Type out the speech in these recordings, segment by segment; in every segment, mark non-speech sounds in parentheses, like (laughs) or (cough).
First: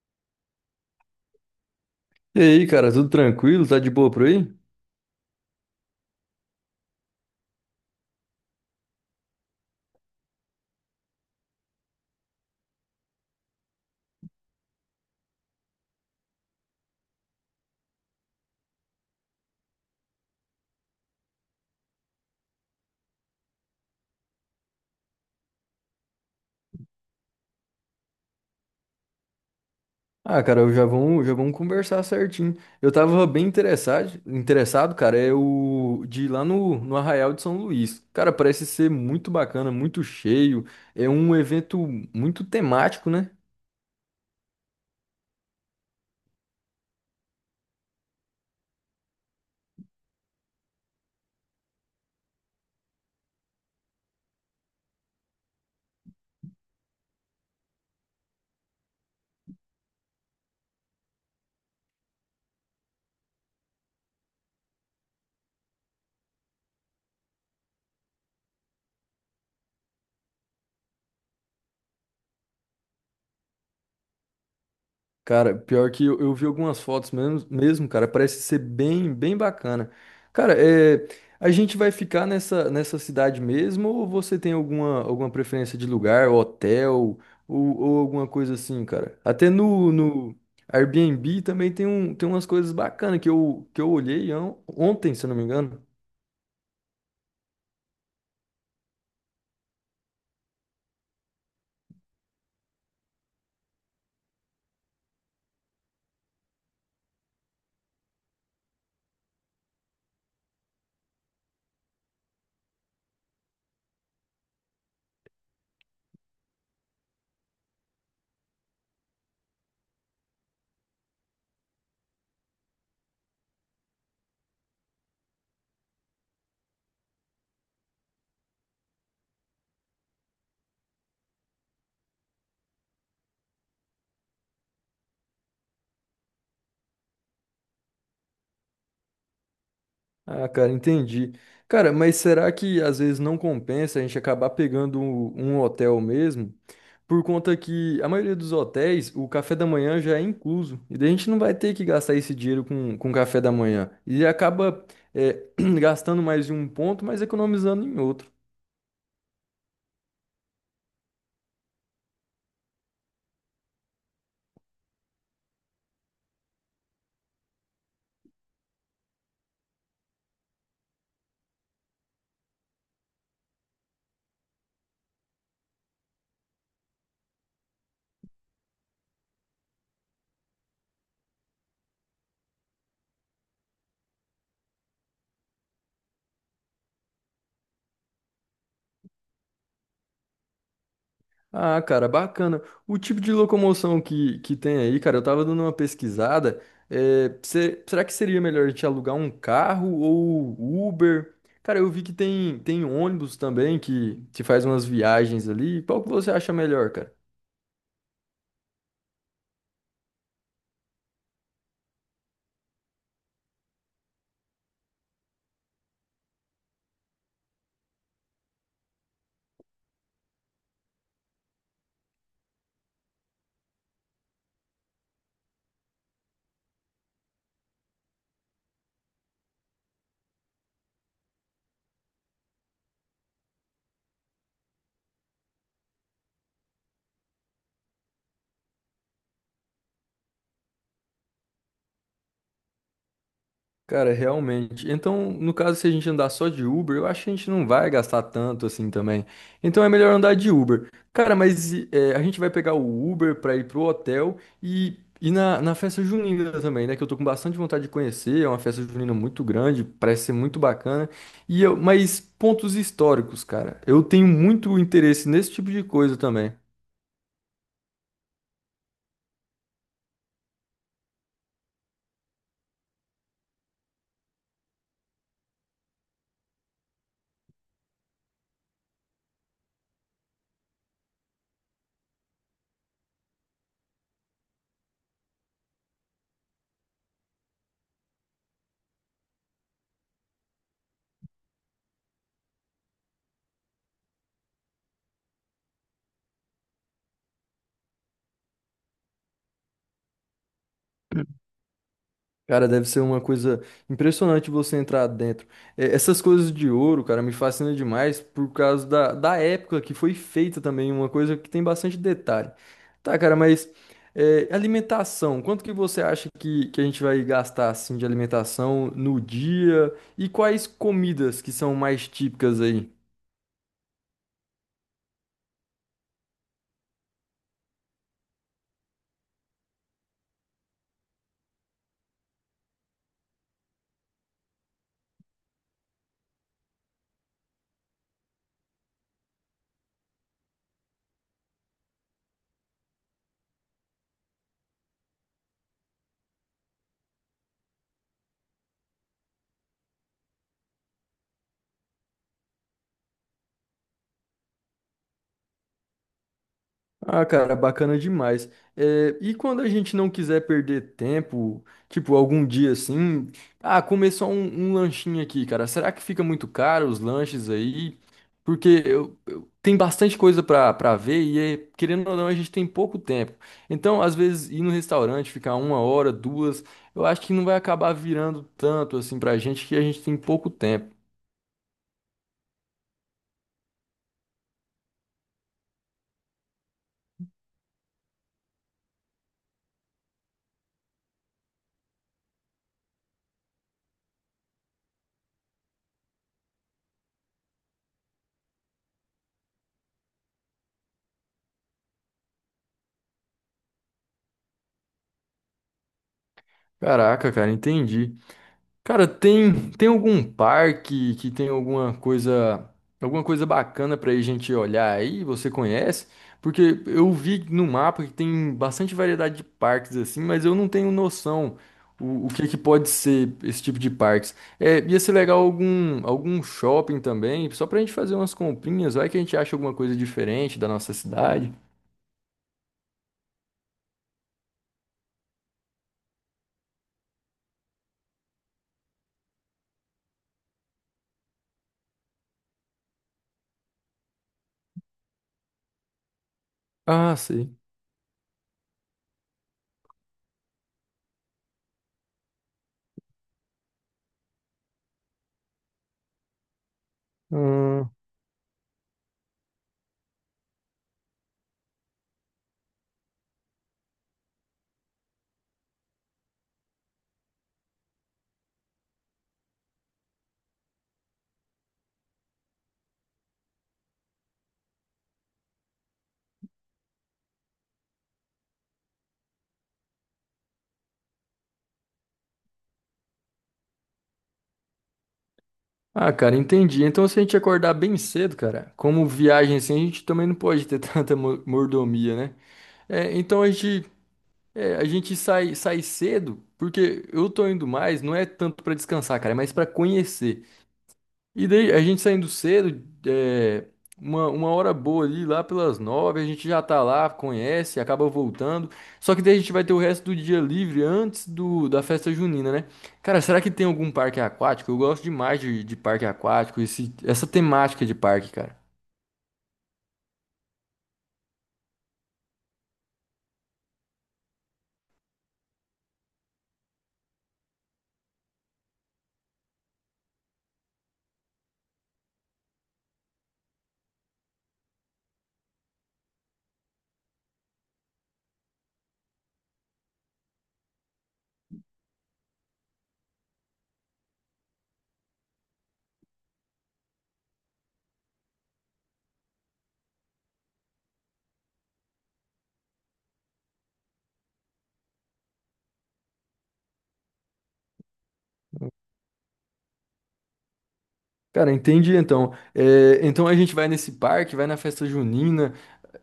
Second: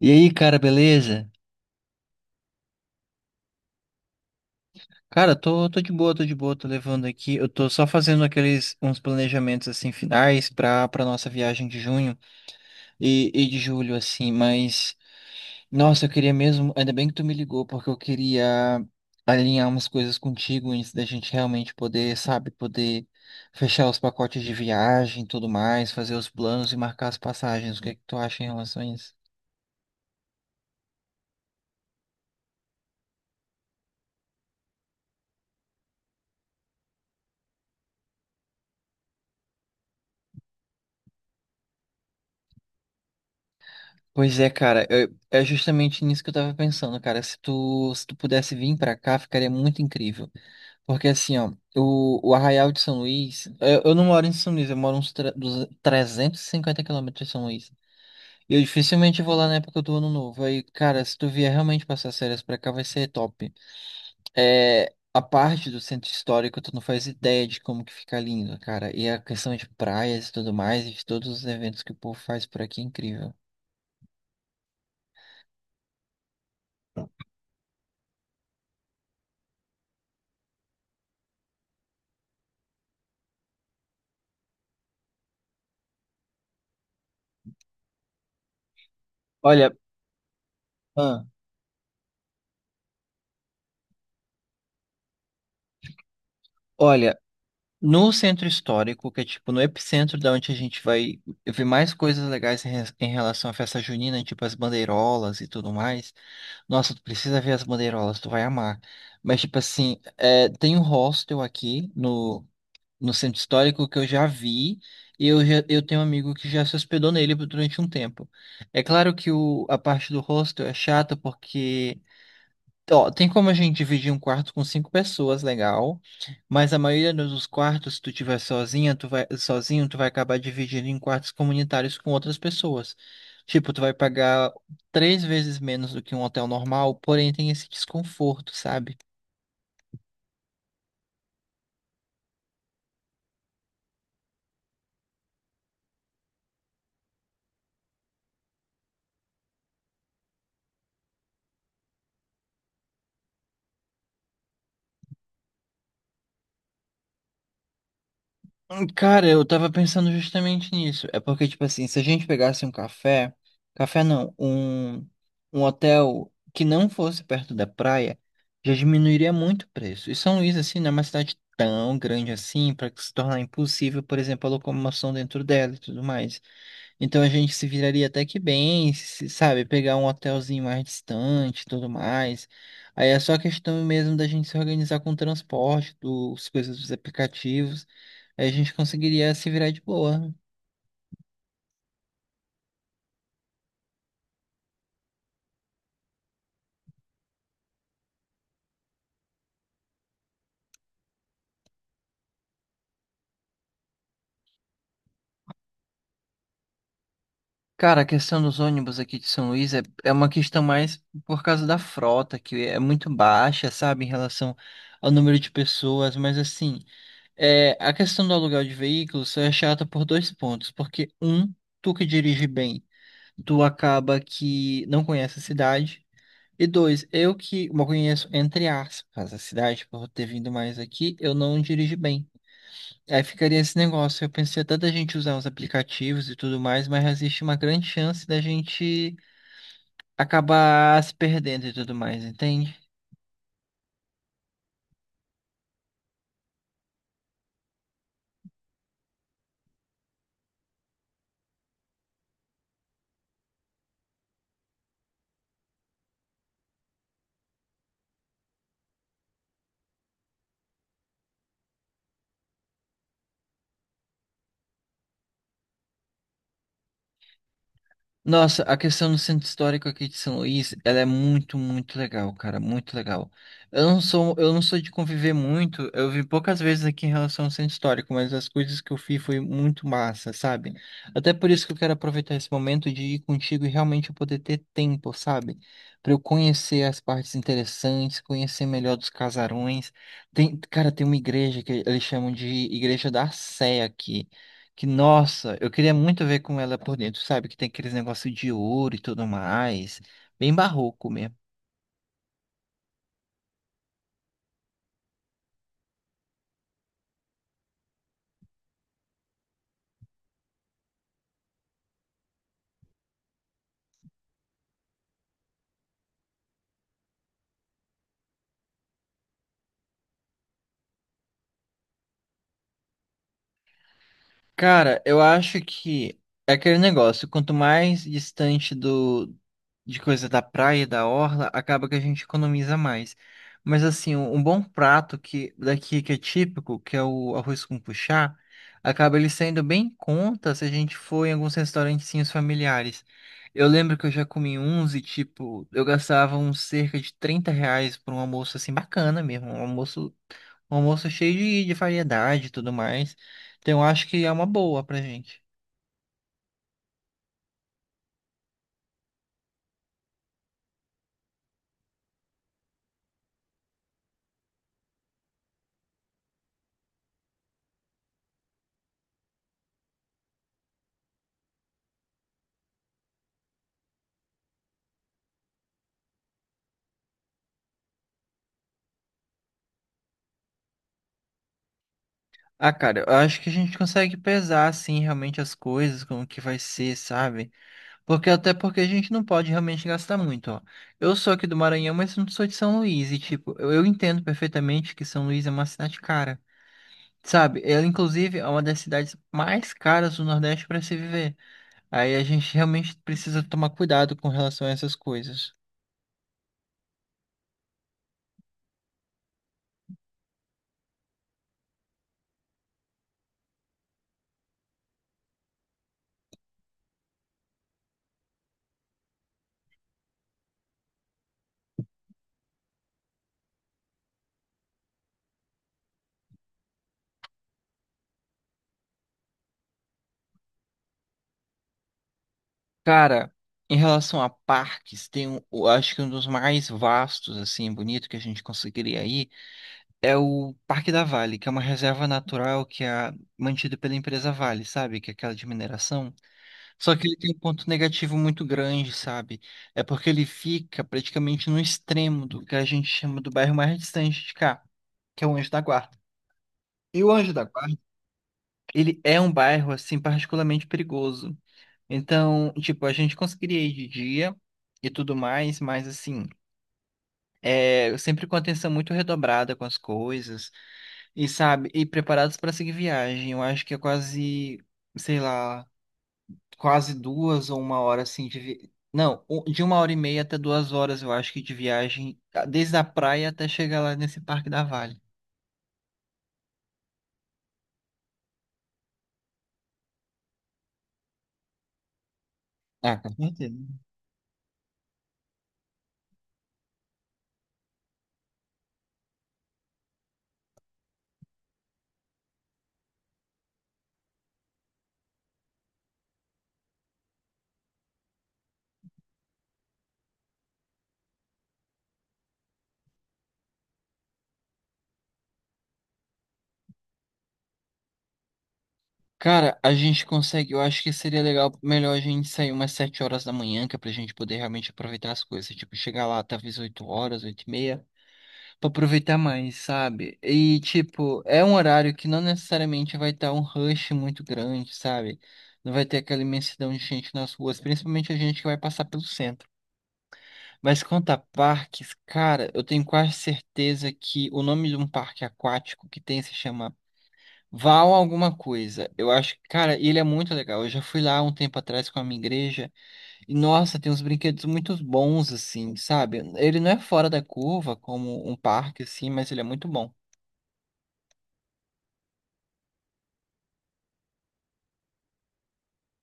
E aí, cara, beleza? E aí, cara, tudo tranquilo? Tá de boa por aí? Cara, tô de boa, tô levando aqui. Eu tô só fazendo aqueles uns planejamentos assim finais pra nossa viagem de junho e de julho, assim, mas nossa, eu queria mesmo, ainda bem que tu me ligou, porque eu queria alinhar umas coisas contigo antes da gente realmente poder, sabe, poder fechar os pacotes de viagem e tudo mais, fazer os planos e marcar as passagens. O que é que tu acha em relação a isso? Ah, cara, já vamos conversar certinho. Eu tava bem interessado, cara, é o de ir lá no Arraial de São Luís. Cara, parece ser muito bacana, muito cheio. É um evento muito temático, né? Pois é, cara, é justamente nisso que eu tava pensando, cara. Se tu pudesse vir pra cá, ficaria muito incrível. Porque assim, ó, o Arraial de São Luís, eu não moro em São Luís, eu moro uns 350 quilômetros de São Luís. E eu dificilmente vou lá na época do ano novo. Aí, cara, se tu vier realmente passar as férias pra cá, vai ser top. É, a parte do centro histórico, tu não faz ideia de como que fica lindo, cara. E a questão de praias e tudo mais, e de todos os eventos que o povo faz por aqui é incrível. Cara, pior que eu vi algumas fotos mesmo, cara, parece ser bem, bem bacana. Cara, é, a gente vai ficar nessa cidade mesmo ou você tem alguma, alguma preferência de lugar, hotel ou alguma coisa assim, cara? Até Olha, no ah, Airbnb também tem, um, tem umas coisas bacanas que eu olhei ontem, se eu não me engano. olha. No centro histórico, que é tipo no epicentro da onde a gente vai ver mais coisas legais em, em relação à festa junina, tipo as bandeirolas e tudo mais. Nossa, tu precisa ver as bandeirolas, tu vai amar. Mas tipo assim, é, tem um hostel aqui no centro histórico que eu já vi e eu tenho um amigo que já se hospedou nele durante um tempo. É claro que a parte do hostel é chata porque ó, tem como a gente dividir um quarto com 5 pessoas, legal. Mas a maioria dos quartos, se tu tiver sozinha, tu vai sozinho, tu vai acabar dividindo em quartos comunitários com outras pessoas. Tipo, tu vai pagar 3 vezes menos do que um hotel normal, porém tem esse desconforto, sabe? Ah, cara, entendi. Cara, mas será que às vezes não compensa a gente acabar pegando um hotel mesmo? Por conta que a maioria dos hotéis, o café da manhã já é incluso. E daí a gente não vai ter que gastar esse dinheiro com café da manhã. E acaba, é, (clears throat) gastando mais em um ponto, mas economizando em outro. Cara, eu tava pensando justamente nisso. É porque, tipo assim, se a gente pegasse um café, café não, um hotel que não fosse perto da praia, já diminuiria muito o preço. E São Luís, assim, não é uma cidade tão grande assim, para se tornar impossível, por exemplo, a locomoção dentro dela e tudo mais. Então a gente se viraria até que bem, sabe? Pegar um hotelzinho mais distante e tudo mais. Aí é só questão mesmo da gente se organizar com o transporte, dos coisas dos aplicativos. Aí a gente conseguiria se virar de boa. Ah, cara, bacana. O tipo de locomoção que tem aí, cara, eu tava dando uma pesquisada. Se será que seria melhor a gente alugar um carro ou Uber? Cara, eu vi que tem, tem ônibus também que faz umas viagens ali. Qual que você acha melhor, cara? Cara, a questão dos ônibus aqui de São Luís é uma questão mais por causa da frota, que é muito baixa, sabe, em relação ao número de pessoas, mas assim, é, a questão do aluguel de veículos só é chata por dois pontos, porque um, tu que dirige bem. Tu acaba que não conhece a cidade. E dois, eu que uma conheço, entre aspas, a cidade, por ter vindo mais aqui, eu não dirijo bem. Aí ficaria esse negócio. Eu pensei até da gente usar os aplicativos e tudo mais, mas existe uma grande chance da gente acabar se perdendo e tudo mais, entende? Cara, realmente. Então, no caso, se a gente andar só de Uber, eu acho que a gente não vai gastar tanto assim também. Então é melhor andar de Uber. Cara, mas é, a gente vai pegar o Uber pra ir pro hotel e na festa junina também, né? Que eu tô com bastante vontade de conhecer. É uma festa junina muito grande, parece ser muito bacana. E eu, mas pontos históricos, cara. Eu tenho muito interesse nesse tipo de coisa também. Nossa, a questão do centro histórico aqui de São Luís, ela é muito, muito legal, cara, muito legal. Eu não sou de conviver muito, eu vi poucas vezes aqui em relação ao centro histórico, mas as coisas que eu fiz foi muito massa, sabe? Até por isso que eu quero aproveitar esse momento de ir contigo e realmente eu poder ter tempo, sabe? Pra eu conhecer as partes interessantes, conhecer melhor dos casarões. Tem, cara, tem uma igreja que eles chamam de Igreja da Sé aqui. Que, nossa, eu queria muito ver com ela por dentro, sabe? Que tem aqueles negócios de ouro e tudo mais. Bem barroco mesmo. Cara, deve ser uma coisa impressionante você entrar dentro. É, essas coisas de ouro, cara, me fascina demais por causa da época que foi feita também, uma coisa que tem bastante detalhe. Tá, cara, mas é, alimentação, quanto que você acha que a gente vai gastar assim de alimentação no dia? E quais comidas que são mais típicas aí? Cara, eu acho que é aquele negócio, quanto mais distante do de coisa da praia, e da orla, acaba que a gente economiza mais. Mas assim, um bom prato que daqui que é típico, que é o arroz com puxá, acaba ele saindo bem em conta se a gente for em alguns restaurantezinhos familiares. Eu lembro que eu já comi uns e tipo, eu gastava uns cerca de 30 reais por um almoço assim bacana mesmo, um almoço cheio de variedade e tudo mais. Então, eu acho que é uma boa pra gente. Ah, cara, bacana demais. É, e quando a gente não quiser perder tempo, tipo, algum dia assim, ah, começou um, um lanchinho aqui, cara. Será que fica muito caro os lanches aí? Porque tem bastante coisa pra ver e, é, querendo ou não, a gente tem pouco tempo. Então, às vezes, ir no restaurante, ficar uma hora, duas, eu acho que não vai acabar virando tanto assim pra gente que a gente tem pouco tempo. Ah, cara, eu acho que a gente consegue pesar, assim, realmente as coisas, como que vai ser, sabe? Porque até porque a gente não pode realmente gastar muito, ó. Eu sou aqui do Maranhão, mas não sou de São Luís, e, tipo, eu entendo perfeitamente que São Luís é uma cidade cara, sabe? Ela, inclusive, é uma das cidades mais caras do Nordeste para se viver. Aí a gente realmente precisa tomar cuidado com relação a essas coisas. Caraca, cara, entendi. Cara, tem algum parque que tem alguma coisa bacana pra a gente olhar aí? Você conhece? Porque eu vi no mapa que tem bastante variedade de parques assim, mas eu não tenho noção o que é que pode ser esse tipo de parques. É, ia ser legal algum shopping também, só pra gente fazer umas comprinhas, vai que a gente acha alguma coisa diferente da nossa cidade. Cara, em relação a parques, tem um, eu acho que um dos mais vastos, assim, bonito que a gente conseguiria ir é o Parque da Vale, que é uma reserva natural que é mantida pela empresa Vale, sabe? Que é aquela de mineração. Só que ele Ah, tem um sei. ponto negativo muito grande, sabe? É porque ele fica praticamente no extremo do que a gente chama do bairro mais distante de cá, que é o Anjo da Guarda. E o Anjo da Guarda, ele é um bairro, assim, particularmente perigoso. Então, tipo, a gente conseguiria ir de dia e tudo mais, mas assim, é, eu sempre com atenção muito redobrada com as coisas e sabe, e preparados para seguir viagem. Eu acho que é quase, sei lá, quase duas ou uma hora assim de vi... Não, de uma hora e meia até duas horas, eu acho que de viagem, desde a praia até chegar lá nesse Parque da Vale. Ah, cara, entendi. Então, se a gente acordar bem cedo, cara, como viagem assim, a gente também não pode ter (laughs) tanta mordomia, né? Ah, com É, então a certeza. gente, é, a gente sai cedo, porque eu tô indo mais, não é tanto pra descansar, cara, é mais pra conhecer. E daí, a gente saindo cedo, é, uma hora boa ali, lá pelas 9, a gente já tá lá, conhece, acaba voltando. Só que daí a gente vai ter o resto do dia livre antes do, da festa junina, né? Cara, será que tem algum parque aquático? Eu gosto demais de parque aquático, esse, essa temática de parque, cara. Cara, a gente consegue. Eu acho que seria legal, melhor a gente sair umas 7 horas da manhã, que é pra gente poder realmente aproveitar as coisas. Tipo, chegar lá talvez 8 horas, 8 e meia, pra aproveitar mais, sabe? E, tipo, é um horário que não necessariamente vai estar um rush muito grande, sabe? Não vai ter aquela imensidão de gente nas ruas, principalmente a gente que vai passar pelo centro. Mas quanto a parques, cara, eu tenho quase certeza que o nome de um parque aquático que tem se chama Val alguma coisa. Eu acho que, cara, ele é muito legal. Eu já fui lá um tempo atrás com a minha igreja e, nossa, tem uns brinquedos muito bons, assim, sabe? Ele não é fora da curva, como um parque, assim, mas ele é muito bom. Cara, entendi então. É, então a gente vai nesse parque, vai na festa junina,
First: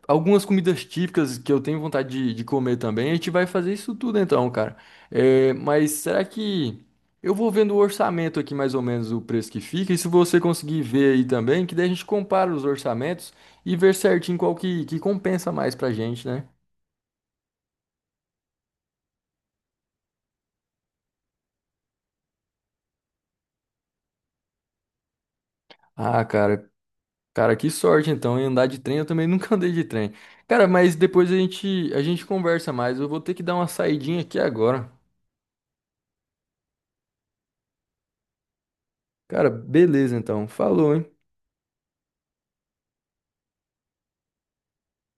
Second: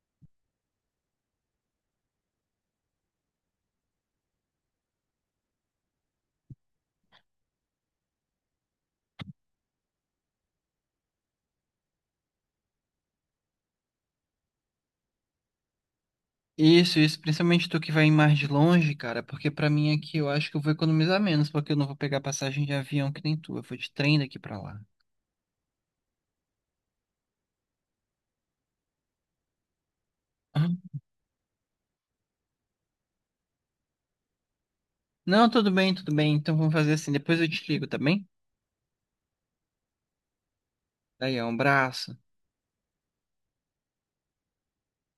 algumas comidas típicas que eu tenho vontade de comer também. A gente vai fazer isso tudo então, cara. É, mas será que eu vou vendo o orçamento aqui mais ou menos o preço que fica? E se você conseguir ver aí também, que daí a gente compara os orçamentos e ver certinho qual que compensa mais pra gente, né? Isso, principalmente tu que vai mais de longe, cara, porque pra mim aqui eu acho que eu vou economizar menos, porque eu não vou pegar passagem de avião que nem tu. Eu vou de trem daqui pra lá. Ah, cara, cara, que sorte então em andar de trem. Eu também (laughs) nunca andei de trem. Cara, Ah, mas depois a gente conversa mais. Eu vou ter que dar uma saidinha aqui agora. não, tudo bem, tudo bem. Então vamos fazer assim. Depois eu te ligo, tá bem? Cara, beleza então. Falou, hein? Daí, ó, um abraço.